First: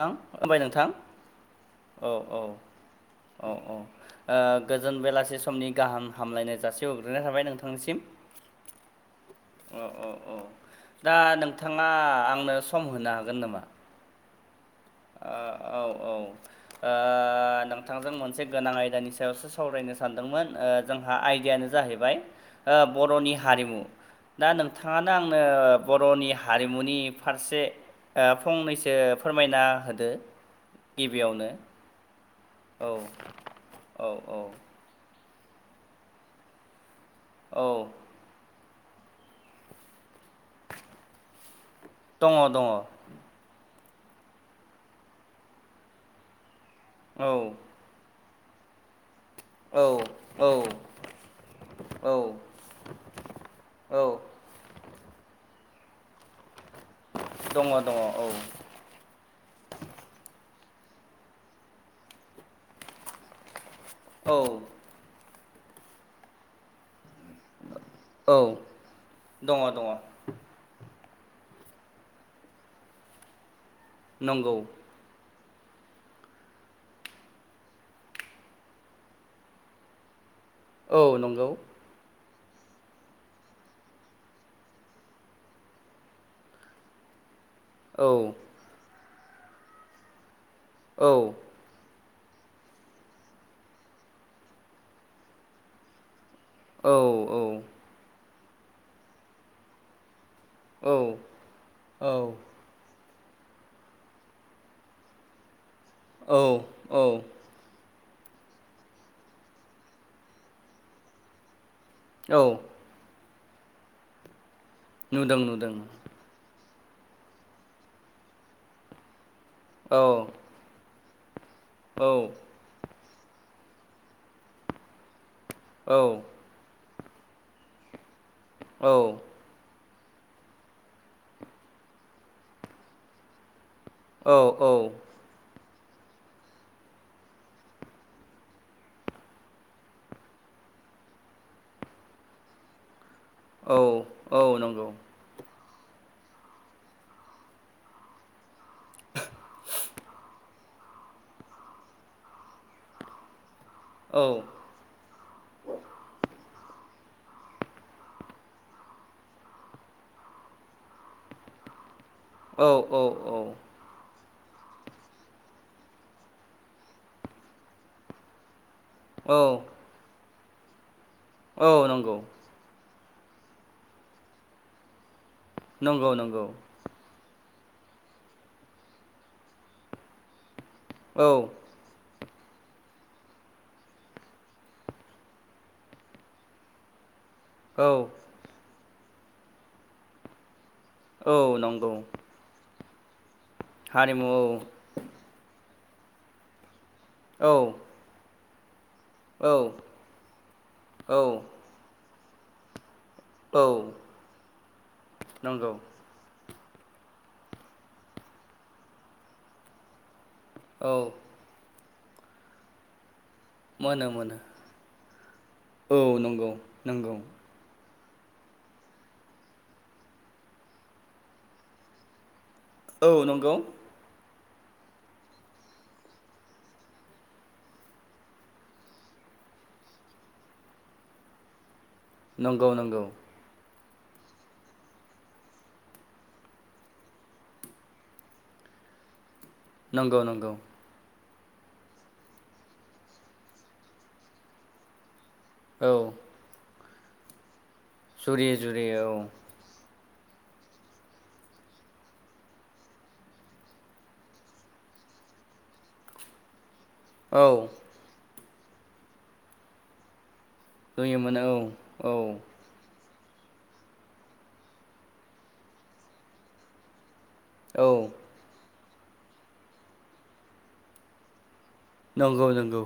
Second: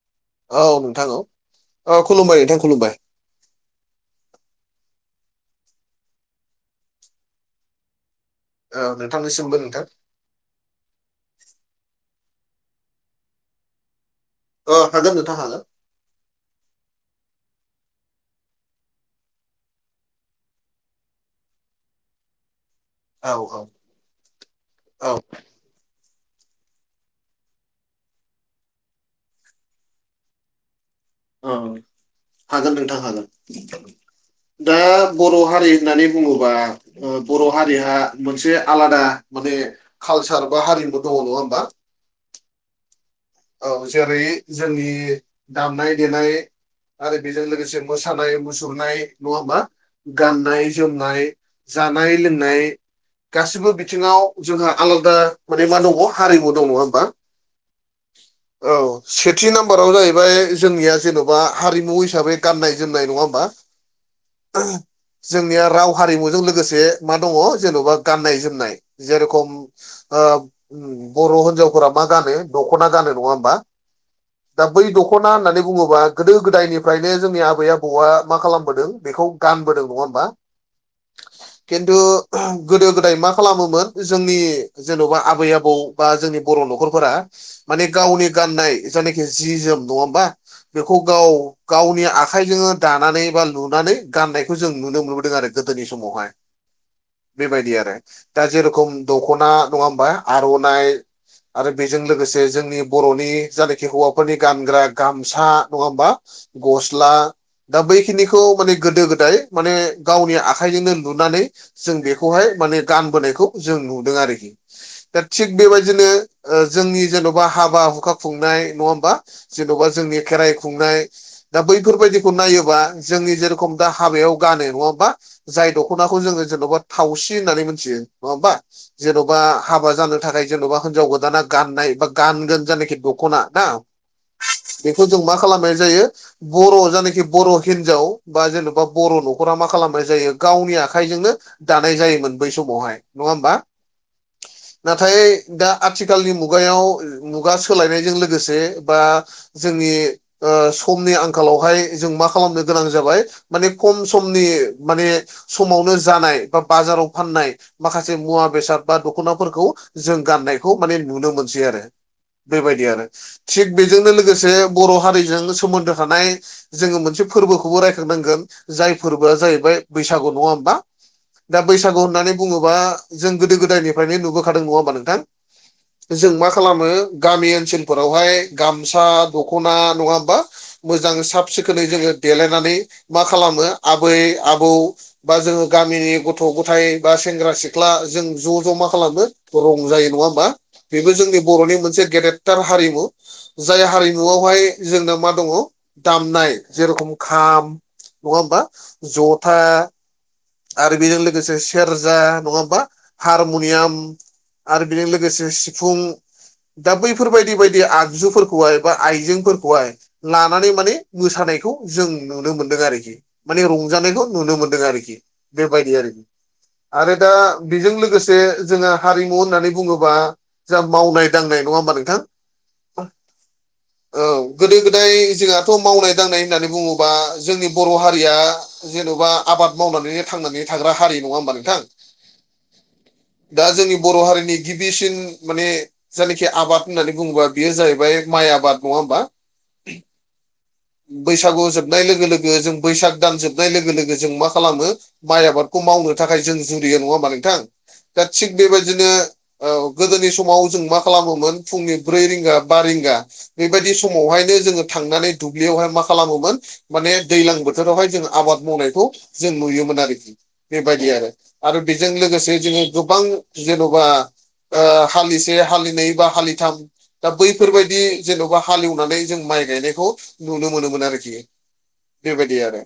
नोंथां [inaudible] खुलुमबाय औ नोंथां औ औ खुलुमबाय औ नोंथां खुलुमबाय औ औ ओ गोजोन बेलासे समनि गाहाम हामलायनाय जासिहरग्रोनाय थाबाय नोंथांनिसिम। ओ नोंथांनिसिमबो नोंथां। अ' दा नोंथाङा आंनो सम होनो हागोन नामा? ओ हागोन ओ नोंथा हागोन। औ औ। ओ नोंथांजों मोनसे गोनां आयदानि सायावसो सावरायनो सानदोंमोन ओ जोंहा आयदायानो जाहैबाय बर'नि औ औ हारिमु। दा नोंथाङानो औ आंनो बर'नि हारिमुनि फारसे ओ फंनैसो फोरमायना होदो? गिबियावनो अ हागोन औ नोंथां हागोन। औ औ दा बर' हारि होननानै बुङोबा बर' औ हारिहा मोनसे आलादा माने कालसार बा हारिमु दंङ' नङा होमबा दङ' दङ'। औ जेरै जोंनि दामनाय देनाय आरो बेजों औ लोगोसे मोसानाय मुसुरनाय नङा होनबा औ औ गाननाय जोमनाय, जानाय औ लोंनाय, गासिबो औ बिथिङाव जोंहा आलादा माने मा दङ' हारिमु दंङ' नङा होमबा। दङ' दङ औ। औ सेथि नाम्बाराव जाहैबाय जोंनिया जेन'बा हारिमु हिसाबै गाननाय जोमनाय नङा होमबा [inaudible] जोंनिया राव हारिमुजों लोगोसे मा दंङ' जेन'बा गाननाय औ जोमनाय जेर'खम दङ दङ ओ बर' हिनजावफोरा मा गानो दख'ना गानो नङा होमबा नंगौ दा बै दख' खना होननानै बुङोबा गोदो गोदायनिफ्रायनो जोंनि आबै आबौआ मा खालामबोदों बेखौ गानबोदों नङा होमबा। औ नंगौ। खिन्थु गोदो गोदाय मा खालामोमोन जोंनि जेन'बा आबै आबौ। बा जोंनि बर' न'खरफोरा माने गावनि औ गाननाय जायनाखि जि जोम नङा होमबा बेखौ औ गाव। औ गावनि आखाइजोंनो दानानै बा लुनानै गाननायखौ जों नुनो मोनबोदों आरो गोदोनि समावहाय। औ औ। बेबायदि आरो। दा जेरेखम दखना नङा हबा आर'नाइ। औ आरो बेजों औ लोगोसे जोंनि बर'नि जायानखि हौवाफोरनि गानग्रा गामसा। नङा होमबा। औ गस्ला, औ दा बैखिनिखौ माने गोदो गोदाय माने गावनि आखाइजोंनो लुनानै जों बेखौहाय औ माने गानबोनायखौ जों नुदों आरोखि। दा नुदों थिग बे नुदों बायदिनो जोंनि जेन'बा हाबा-हुखा खुंनाय नङा होमबा। जेन'बा औ जोंनि खेराइ खुंनाय दा औ बैफोरबायदिखौ नायोबा जोंनि जे रखम दा हाबायाव गानो नङा होमबा। जाय औ दख'नाखौ जोङो जेन'बा थावसि होननानै मोनथियो नङा होनबा औ जेन'बा हाबा जानो थाखाय जेन'बा हिनजाव गोदाना गाननाय बा गानगोन जनाखि दख'ना ना औ औ। बेखौ जों मा खालामनाय जायो। बर' जानखि बर' हिनजाव बा जेन'बा बर' न'खरा मा खालामनाय जायो गावनि आखाइजोंनो। दानाय जायोमोन बै समावहाय नङा होमबा। औ औ नंगौ नाथाय दा आथिखालनि मुगायाव मुगा सोलायनायजों लोगोसे बा जोंनि समनि आंखालावहाय जों मा खालामनो? गोनां जाबाय माने खम औ समनि माने समावनो जानाय बा बाजाराव फाननाय माखासे मुवा बेसाद बा दख'नाफोरखौ जों गाननायखौ माने नुनो मोनसै आरो। बे औ बायदि औ आरो थिग बेजोंनो लोगोसे बर' हारिजों सोमोन्दो थानाय जोङो मोनसे फोरबोखौबो रायखांनांगोन जाय औ फोरबोआ जाहैबाय बैसागु नङा होमबा। दा बैसागु नंगौ होननानै बुङोबा जों गोदो गोदायनिफ्रायनो नुबोखादों नङा होमबा नोंथां। नंगौ जों मा नंगौ खालामो? गामि ओनसोलफोरावहाय गामसा दख'ना नङा होनबा मोजां औ साब सिखोन खौ जोङो देलायनानै मा खालामो आब-आबौ बा जोङो गामिनि गथ' गथाय, बा सेंग्रा सिख्ला औ जों ज' ज' मा खालामो रंजायो नङा हबा बेबो जोंनि औ बर'नि नंगौ मोनसे गेदेरथार हारिमु जाय हारिमु औ हारिमुआवहाय जोंनाव मा दङ दामनाय जे रखम औ खाम नङा होमबा। औ जथा आरो औ बेजों लोगोसे सेरजा नङा होमबा? औ हारमुनियाम आरो बेजों लोगोसे नंगौ सिफुं। दा बैफोरबायदि बायदि आगजुफोरखौहाय बा आइजेंफोरखौहाय लानानै औ माने मोसानायखौ जों नुनो मोनदों आरोखि। माने मोनो रंजानायखौ मोनो नुनो मोनदों आरोखि। बे बायदि औ आरोखि। नंगौ नंगौ आरो दा बेजों लोगोसे जोङो हारिमु होननानै बुङोबा जा मावनाय दांनाय नङा होमबा नोंथां। औ नंगौ। औ गोदो गोदाय जोंहाथ' मावनाय दांनाय होननानै बुङोबा जोंनि बर' हारिया जेन'बा आबाद मावनानै थांनानै थाग्रा हारि नङा होमबा नोंथां। नंगौ नंगौ। दा जोंनि बर' हारिनि गिबिसिन माने जायनाखि आबाद होननानै बुङोबा बेयो जाहैबाय माइ आबाद नङा होमबा। नंगौ नंगौ। बैसागु जोबनाय लोगो लोगो जों बैसाग दान जोबनाय लोगो लोगो जों मा खालामो माइ आबाद। खौ औ मावनो थाखाय जों जुरिया नङा होनबा नोंथां। दा थिग जुरियो बे जुरियो बायदिनो औ औ गोदोनि समाव जों मा खालामोमोन फुंनि ब्रै रिंगा बा रिंगा बे बायदि समावहायनो जोङो थांनानै दुब्लियावहाय मा खालामोमोन माने औ दैजलां बोथोरावहाय जों आबाद मावनायखौ जों नुयोमोन आरोखि। बे बायदि आरो नुयोमोन औ आरो बेजों औ लोगोसे जोङो गोबां जेन'बा हालिसे हालिनै बा हालिथाम दा औ बैफोरबायदि जेन'बा हालेवनानै जों माइ गायनायखौ नुनो मोनोमोन आरोखि। बे नंगौ बायदि आरो। नंगौ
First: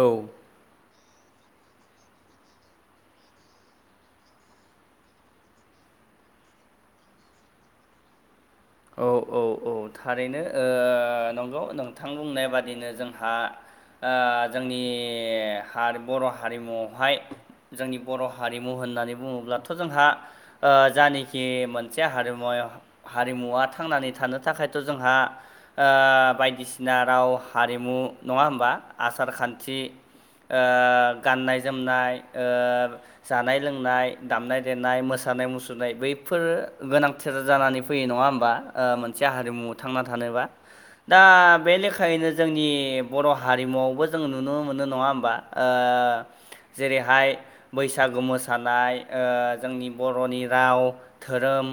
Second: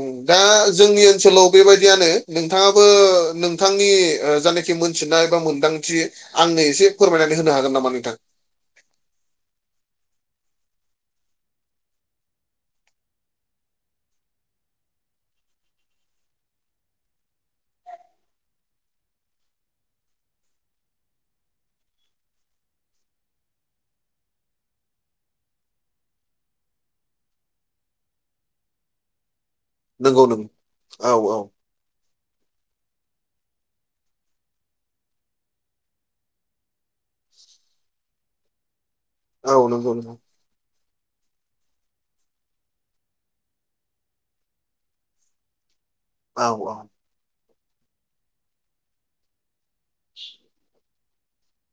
औ दा जोंनि ओनसोलाव बेबायदियानो नोंथाङाबो नोंथांनि ओ जानाखि मोनथिनाय बा मोनदांथि आंनो एसे फोरमायनानै होनो हागोन नामा नोंथां? औ औ औ थारैनो ओ नंगौ नोंथां बुंनाय बादिनो जोंहा ओ जोंनि हार बर' हारिमुवावहाय जोंनि बर' हारिमु होननानै बुङोब्लाथ' जोंहा ओ जानोखि मोनसे हारिमुवायाव हारिमुवा थांनानै थानो थाखायथ' जोंहा ओ बायदिसिना राव हारिमु नङा होमबा आसार खान खथि नंगौ नों ओ औ औ गाननाय जोमनाय ओ जानाय लोंनाय दामनाय देनाय मोसानाय मुसुरनाय बैफोरो गोनांथार जानानै फैयो नङा होमबा मोनसे औ हारिमुाव नंगौ थांना नंगौ थानोबा दा बे लेखायैनो जोंनि बर' हारिमुआवबो जों नुनो मोनो नङा होमबा। औ औ जेरैहाय बैसागु मोसानाय जोंनि बर'नि राव धोरोम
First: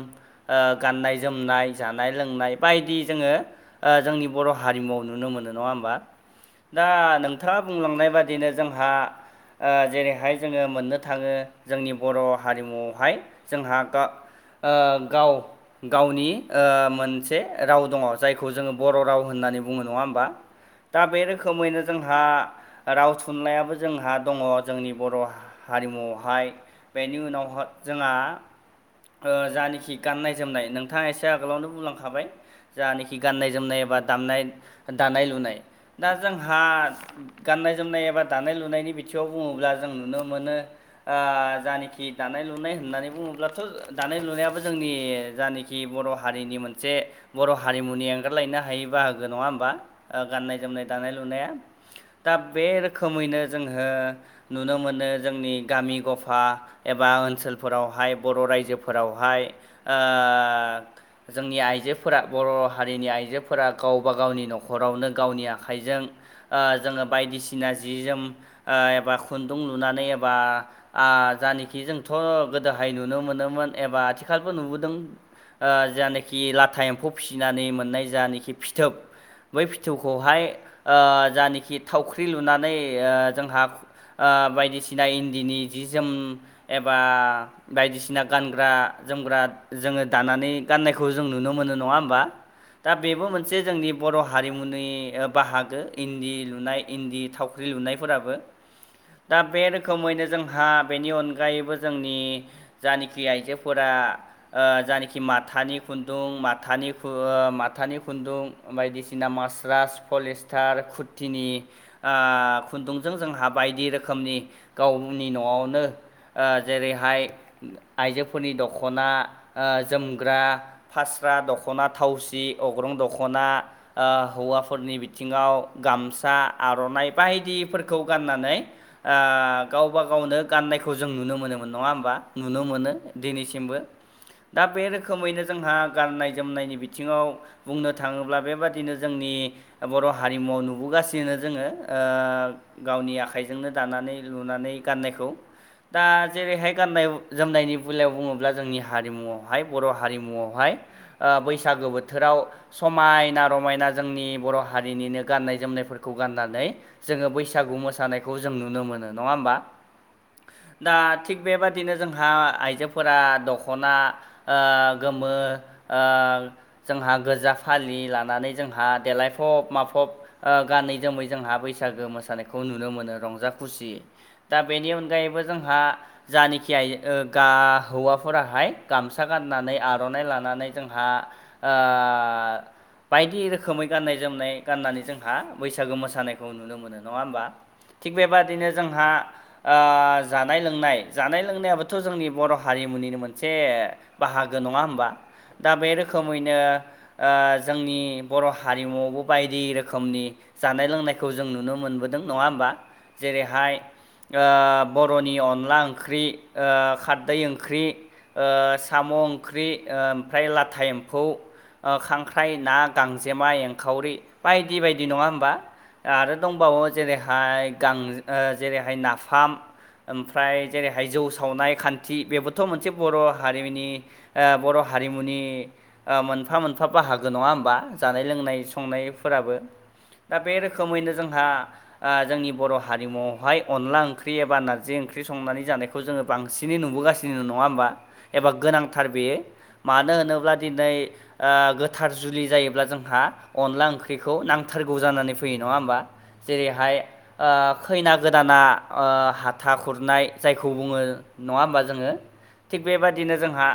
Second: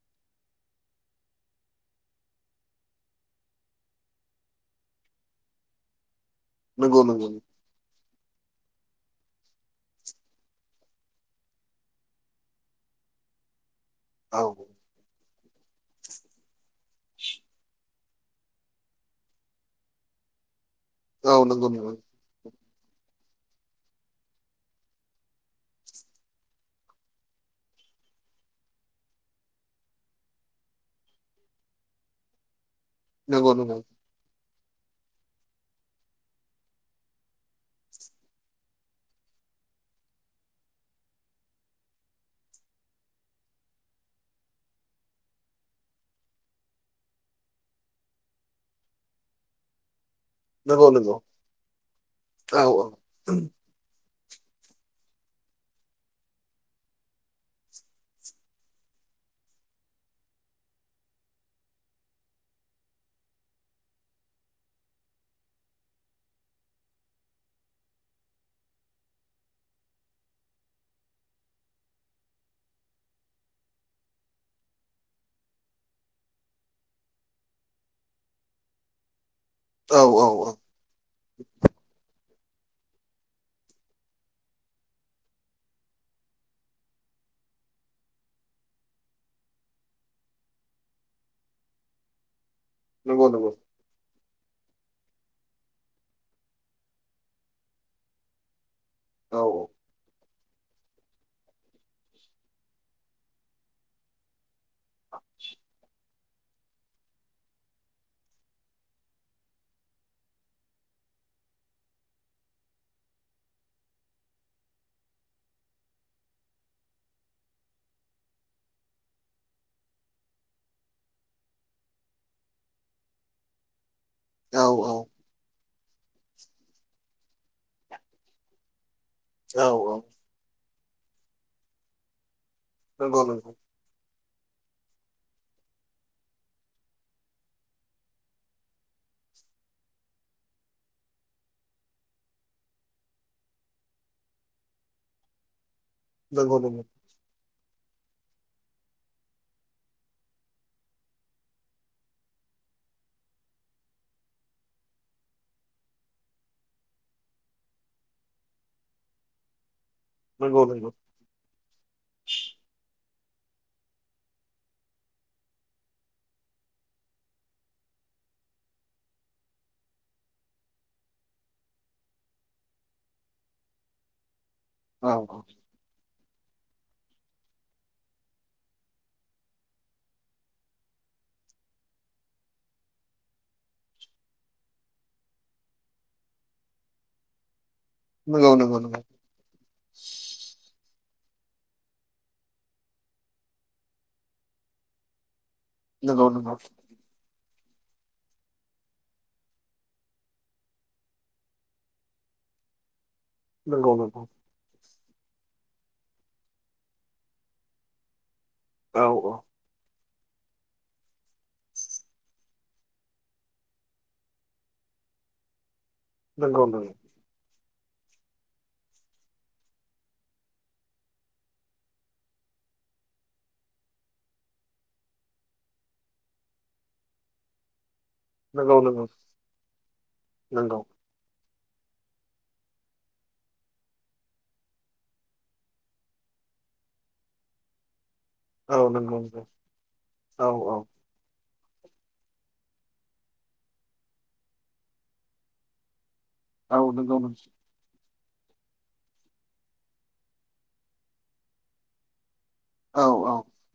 गाननाय जोमनाय जानाय लोंनाय बायदि जोङो जोंनि बर' हारिमुआव नुनो मोनो नङा होमबा। दा नंगौ नंगौ नोंथाङा बुंलांनाय बादिनो जोंहा ओ जेरैहाय जोङो मोननो थाङो जोंनि बर' हारिमुआवहाय जोंहा गा औ ओ गाव गावनि ओ मोनसे राव दङ जायखौ जोङो बर' राव होननानै बुङो नङा होमबा? दा बे औ नंगौ रोखोमैनो जोंहा राव थुनलाइाबो जोंहा दङ जोंनि बर' हारिमुआवहाय। बेनि उनाव ह जोंहा ओ जानोखि गाननाय जोमनाय नोंथाङा एसे आगोलावनो बुंलांखाबाय जानोखि गाननाय नंगौ जोमनाय एबा दामनाय दानाय लुनाय दा जोंहा गाननाय जोमनाय एबा दानाय लुनायनि बिथिङाव बुङोब्ला जों नुनो मोनो ओ जानोखि दानाय लुनाय होननानै बुङोब्लाथ' दानाय लुनायाबो जोंनि जानोखि बर' हारिनि मोनसे बर' हारिमुनि एंगारलायनो हायै बाहागो नङा होमबा? ओ गाननाय जोमनाय नंगौ नंगौ दानाय लुनाया। दा औ बे रोखोमैनो जोंहो नुनो मोनो जोंनि गामि गफा एबा ओनसोलफोरावहाय बर' रायजो फोरावहाय ओ जोंनि आइजोफोरा बर' हारिनि आइजोफोरा गावबा गावनि न'खरावनो गावनि आखाइजों ओ जोङो बायदिसिना जि जोम ओ एबा खुन्दुं लुनानै एबा ओ जानोखि जोंथ' गोदोहाय नुनो मोनोमोन एबा आथिखालबो नुबोदों। ओ जानोखि लाथा एम्फौ फिसिनानै मोननाय जानोखि फिथोब बै औ औ फिथौखौहाय औ ओ जानोखि थावख्रि लुनानै ओ जोंहा ओ बायदिसिना इन्दिनि जि जोम एबा बायदिसिना गानग्रा जोमग्रा जोङो दानानै गाननायखौ जों नुनो मोनो नङा होमबा? दा बेबो नंगौ नंगौ मोनसे जोंनि बर' हारिमुनि बाहागो इन्दि लुनाय, इन्दि थावख्रि लुनायफोराबो। दा औ बे रोखोमैनो जोंहा बेनि अनगायैबो जोंनि जानोखि आइजोफोरा ओ जानोखि माथानि खुन दुं माथानि खु ओ माथानि खुन्दुं बायदिसिना मास्रास पलिस्टार खुद थिनि ओ खुन्दुंजों जोंहा बायदि रोखोमनि गावनि न'आवनो ओ जेरैहाय आइजोफोरनि दख'ना आ जोमग्रा फास्रा दख'ना थावसि अग्रं दख'ना आ औ औ हौवाफोरनि बिथिङाव गामसा आर'नाइ बायदिफोरखौ गाननानै ओ गावबा गावनो गाननायखौ जों नुनो मोनोमोन नङा होमबा? नुनो मोनो नंगौ नंगौ दिनैसिमबो। दा बे रोखोमैनो जोंहा गाननाय जोमनायनि बिथिङाव बुंनो थाङोब्ला बेबादिनो जोंनि बर' हारिमुवाव नुबोगासिनो जोङो। ओ गावनि आखाइजोंनो दानानै लुनानै गाननायखौ दा नंगौ जेरैहाय नंगौ गाननाय जोमनायनि बेलायाव बुङोब्ला जोंनि हारिमुआवहाय बर' हारिमुआवहाय ओ बैसागो बोथोराव समायना रमायना जोंनि बर' हारिनिनो गाननाय जोमनायफोरखौ गाननानै जोंङो बैसागु मोसानायखौ जों नुनो मोनो नङा होमबा नंगौ नंगौ दा थिग बेबादिनो जोंहा आइजोफोरा दख'ना ओ गोमो ओ जोंहा गोजा फालि लानानै जोंहा देलायफब माफब ओ गानै जोमै जोंहा बैसागो मोसानायखौ नुनो मोनो रंजा खुसि। दा बेनि औ अनगायैबो औ जोंहा जानोखि गियाय ओ गा हौवाफोराहाय गामसा गाननानै आर'नाइ लानानै जोंहा ओ बायदि रोखोमै गाननाय जोमनाय गाननानै जोंहा बैसागो मोसानायखौ नुनो मोनो। नंङा होनबा। थि नंगौ बेबनो नंगौ नंगौ जोंहा जानाय लों जा लोंनायाबोथ' जोंनि बर' हारिमुनिनो मोनसे बाहागो नङा होमबा दा बे नंगौ नंगौ रोखोमैनो ओ जोंनि बर' हारिमुआवबो बायदि रोखोमनि जानाय लोंनायखौ जों नुनो मोनबोदों नङा होमबा जेरैहाय नंगौ नंगौ ओ बर'नि अनला ओंख्रि ओ खारदै ओंख्रि ओ औ साम' औ ओंख्रि ओ ओमफ्राय लाथा एम्फौ ओ खांख्राइ ना गांजेमा एंखावरि बायदि बायदि नङा होमबा आरो नंगौ दंबावो नंगौ जेरैहाय गां ओ जेरैहाय नाफाम ओमफ्राय जेरैह जौ सावनाय खान्थि बेबोथ' मोनसे बर' हारिमनि ओ बर' हारिमुनि ओ मोनफा मोनफा बाहागो नङा होमबा जानाय लोंनाय नंगौ नंगौ संनायफोराबो दा बे नंगौ रोखोमैनो जोंहा ओ जोंनि बर' हारिमुावहाय अनला ओंख्रि एबा नारजि ओंख्रि संनानै जानायखौ खौ जोंङो बांसिनै नुबोगासिनो नङा होमबा एबा औ गोनांथार नंगौ बेयो नंगौ मानो औ होनोब्ला औ दिनै ओ गोथार जुलि जायोब्ला जोंहा अनला ओंख्रिखौ नांथारगौ जानानै फैयो नङा होमबा। औ जेरैहाय नंगौ नंगौ खैना गोदाना हाथा खुरनाय जाय खौ बुङो नङा होमबा जोंङो थिग औ औ बेबदिनो जोंहा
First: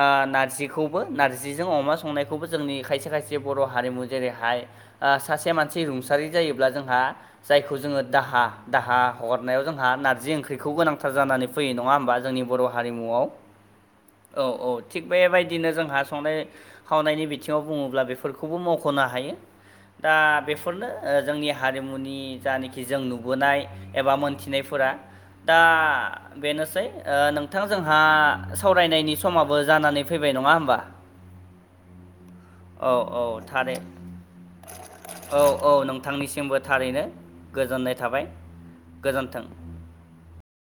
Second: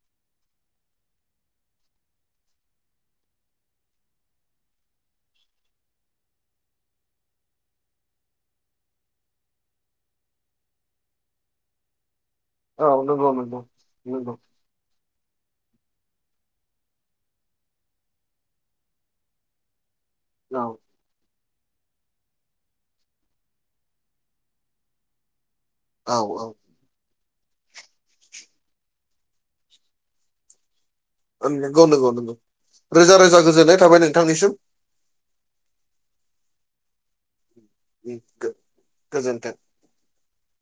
ओ नारजिखौबो नार्जिजों अमा संनायखौबो जोंनि खायसे खायसे बर' हारिमु जेरैहाय ओ सासे मानसि रुंसारि जायोब्ला जोंहा जायखौ जोंङो दाहा दाहा हरनायाव जोंहा नारजि ओंख्रिखौ गोनां [unintelligible] थार जानानै फैयो नङा होमबा जोंनि बर' औ हारिमुआव नंगौ नंगौ नंगौ औ औ थिग बेबायदिनो जोंहा संनाय खावनायनि बिथिङाव बुङोब्ला बेफोरखौबो मख'नो हायो दा औ बेफोरनो ओ जोंनि हारिमुनि जानाखि जों नुबोनाय एबा मोनथिनायफोरा दा औ ओ औ बेनोसै ओ नोंथां जोंहा सावरायनायनि समाबो जानानै फैबाय नङा होमबा नंगौ नंगौ नंगौ औ रोजा औ रोजा थारै गोजोननाय थाबाय नोंथांनिसिम औ औ नोंथांनिसिमबो थारैनो गोजोननाय थाबाय गो- गोजोन्थों।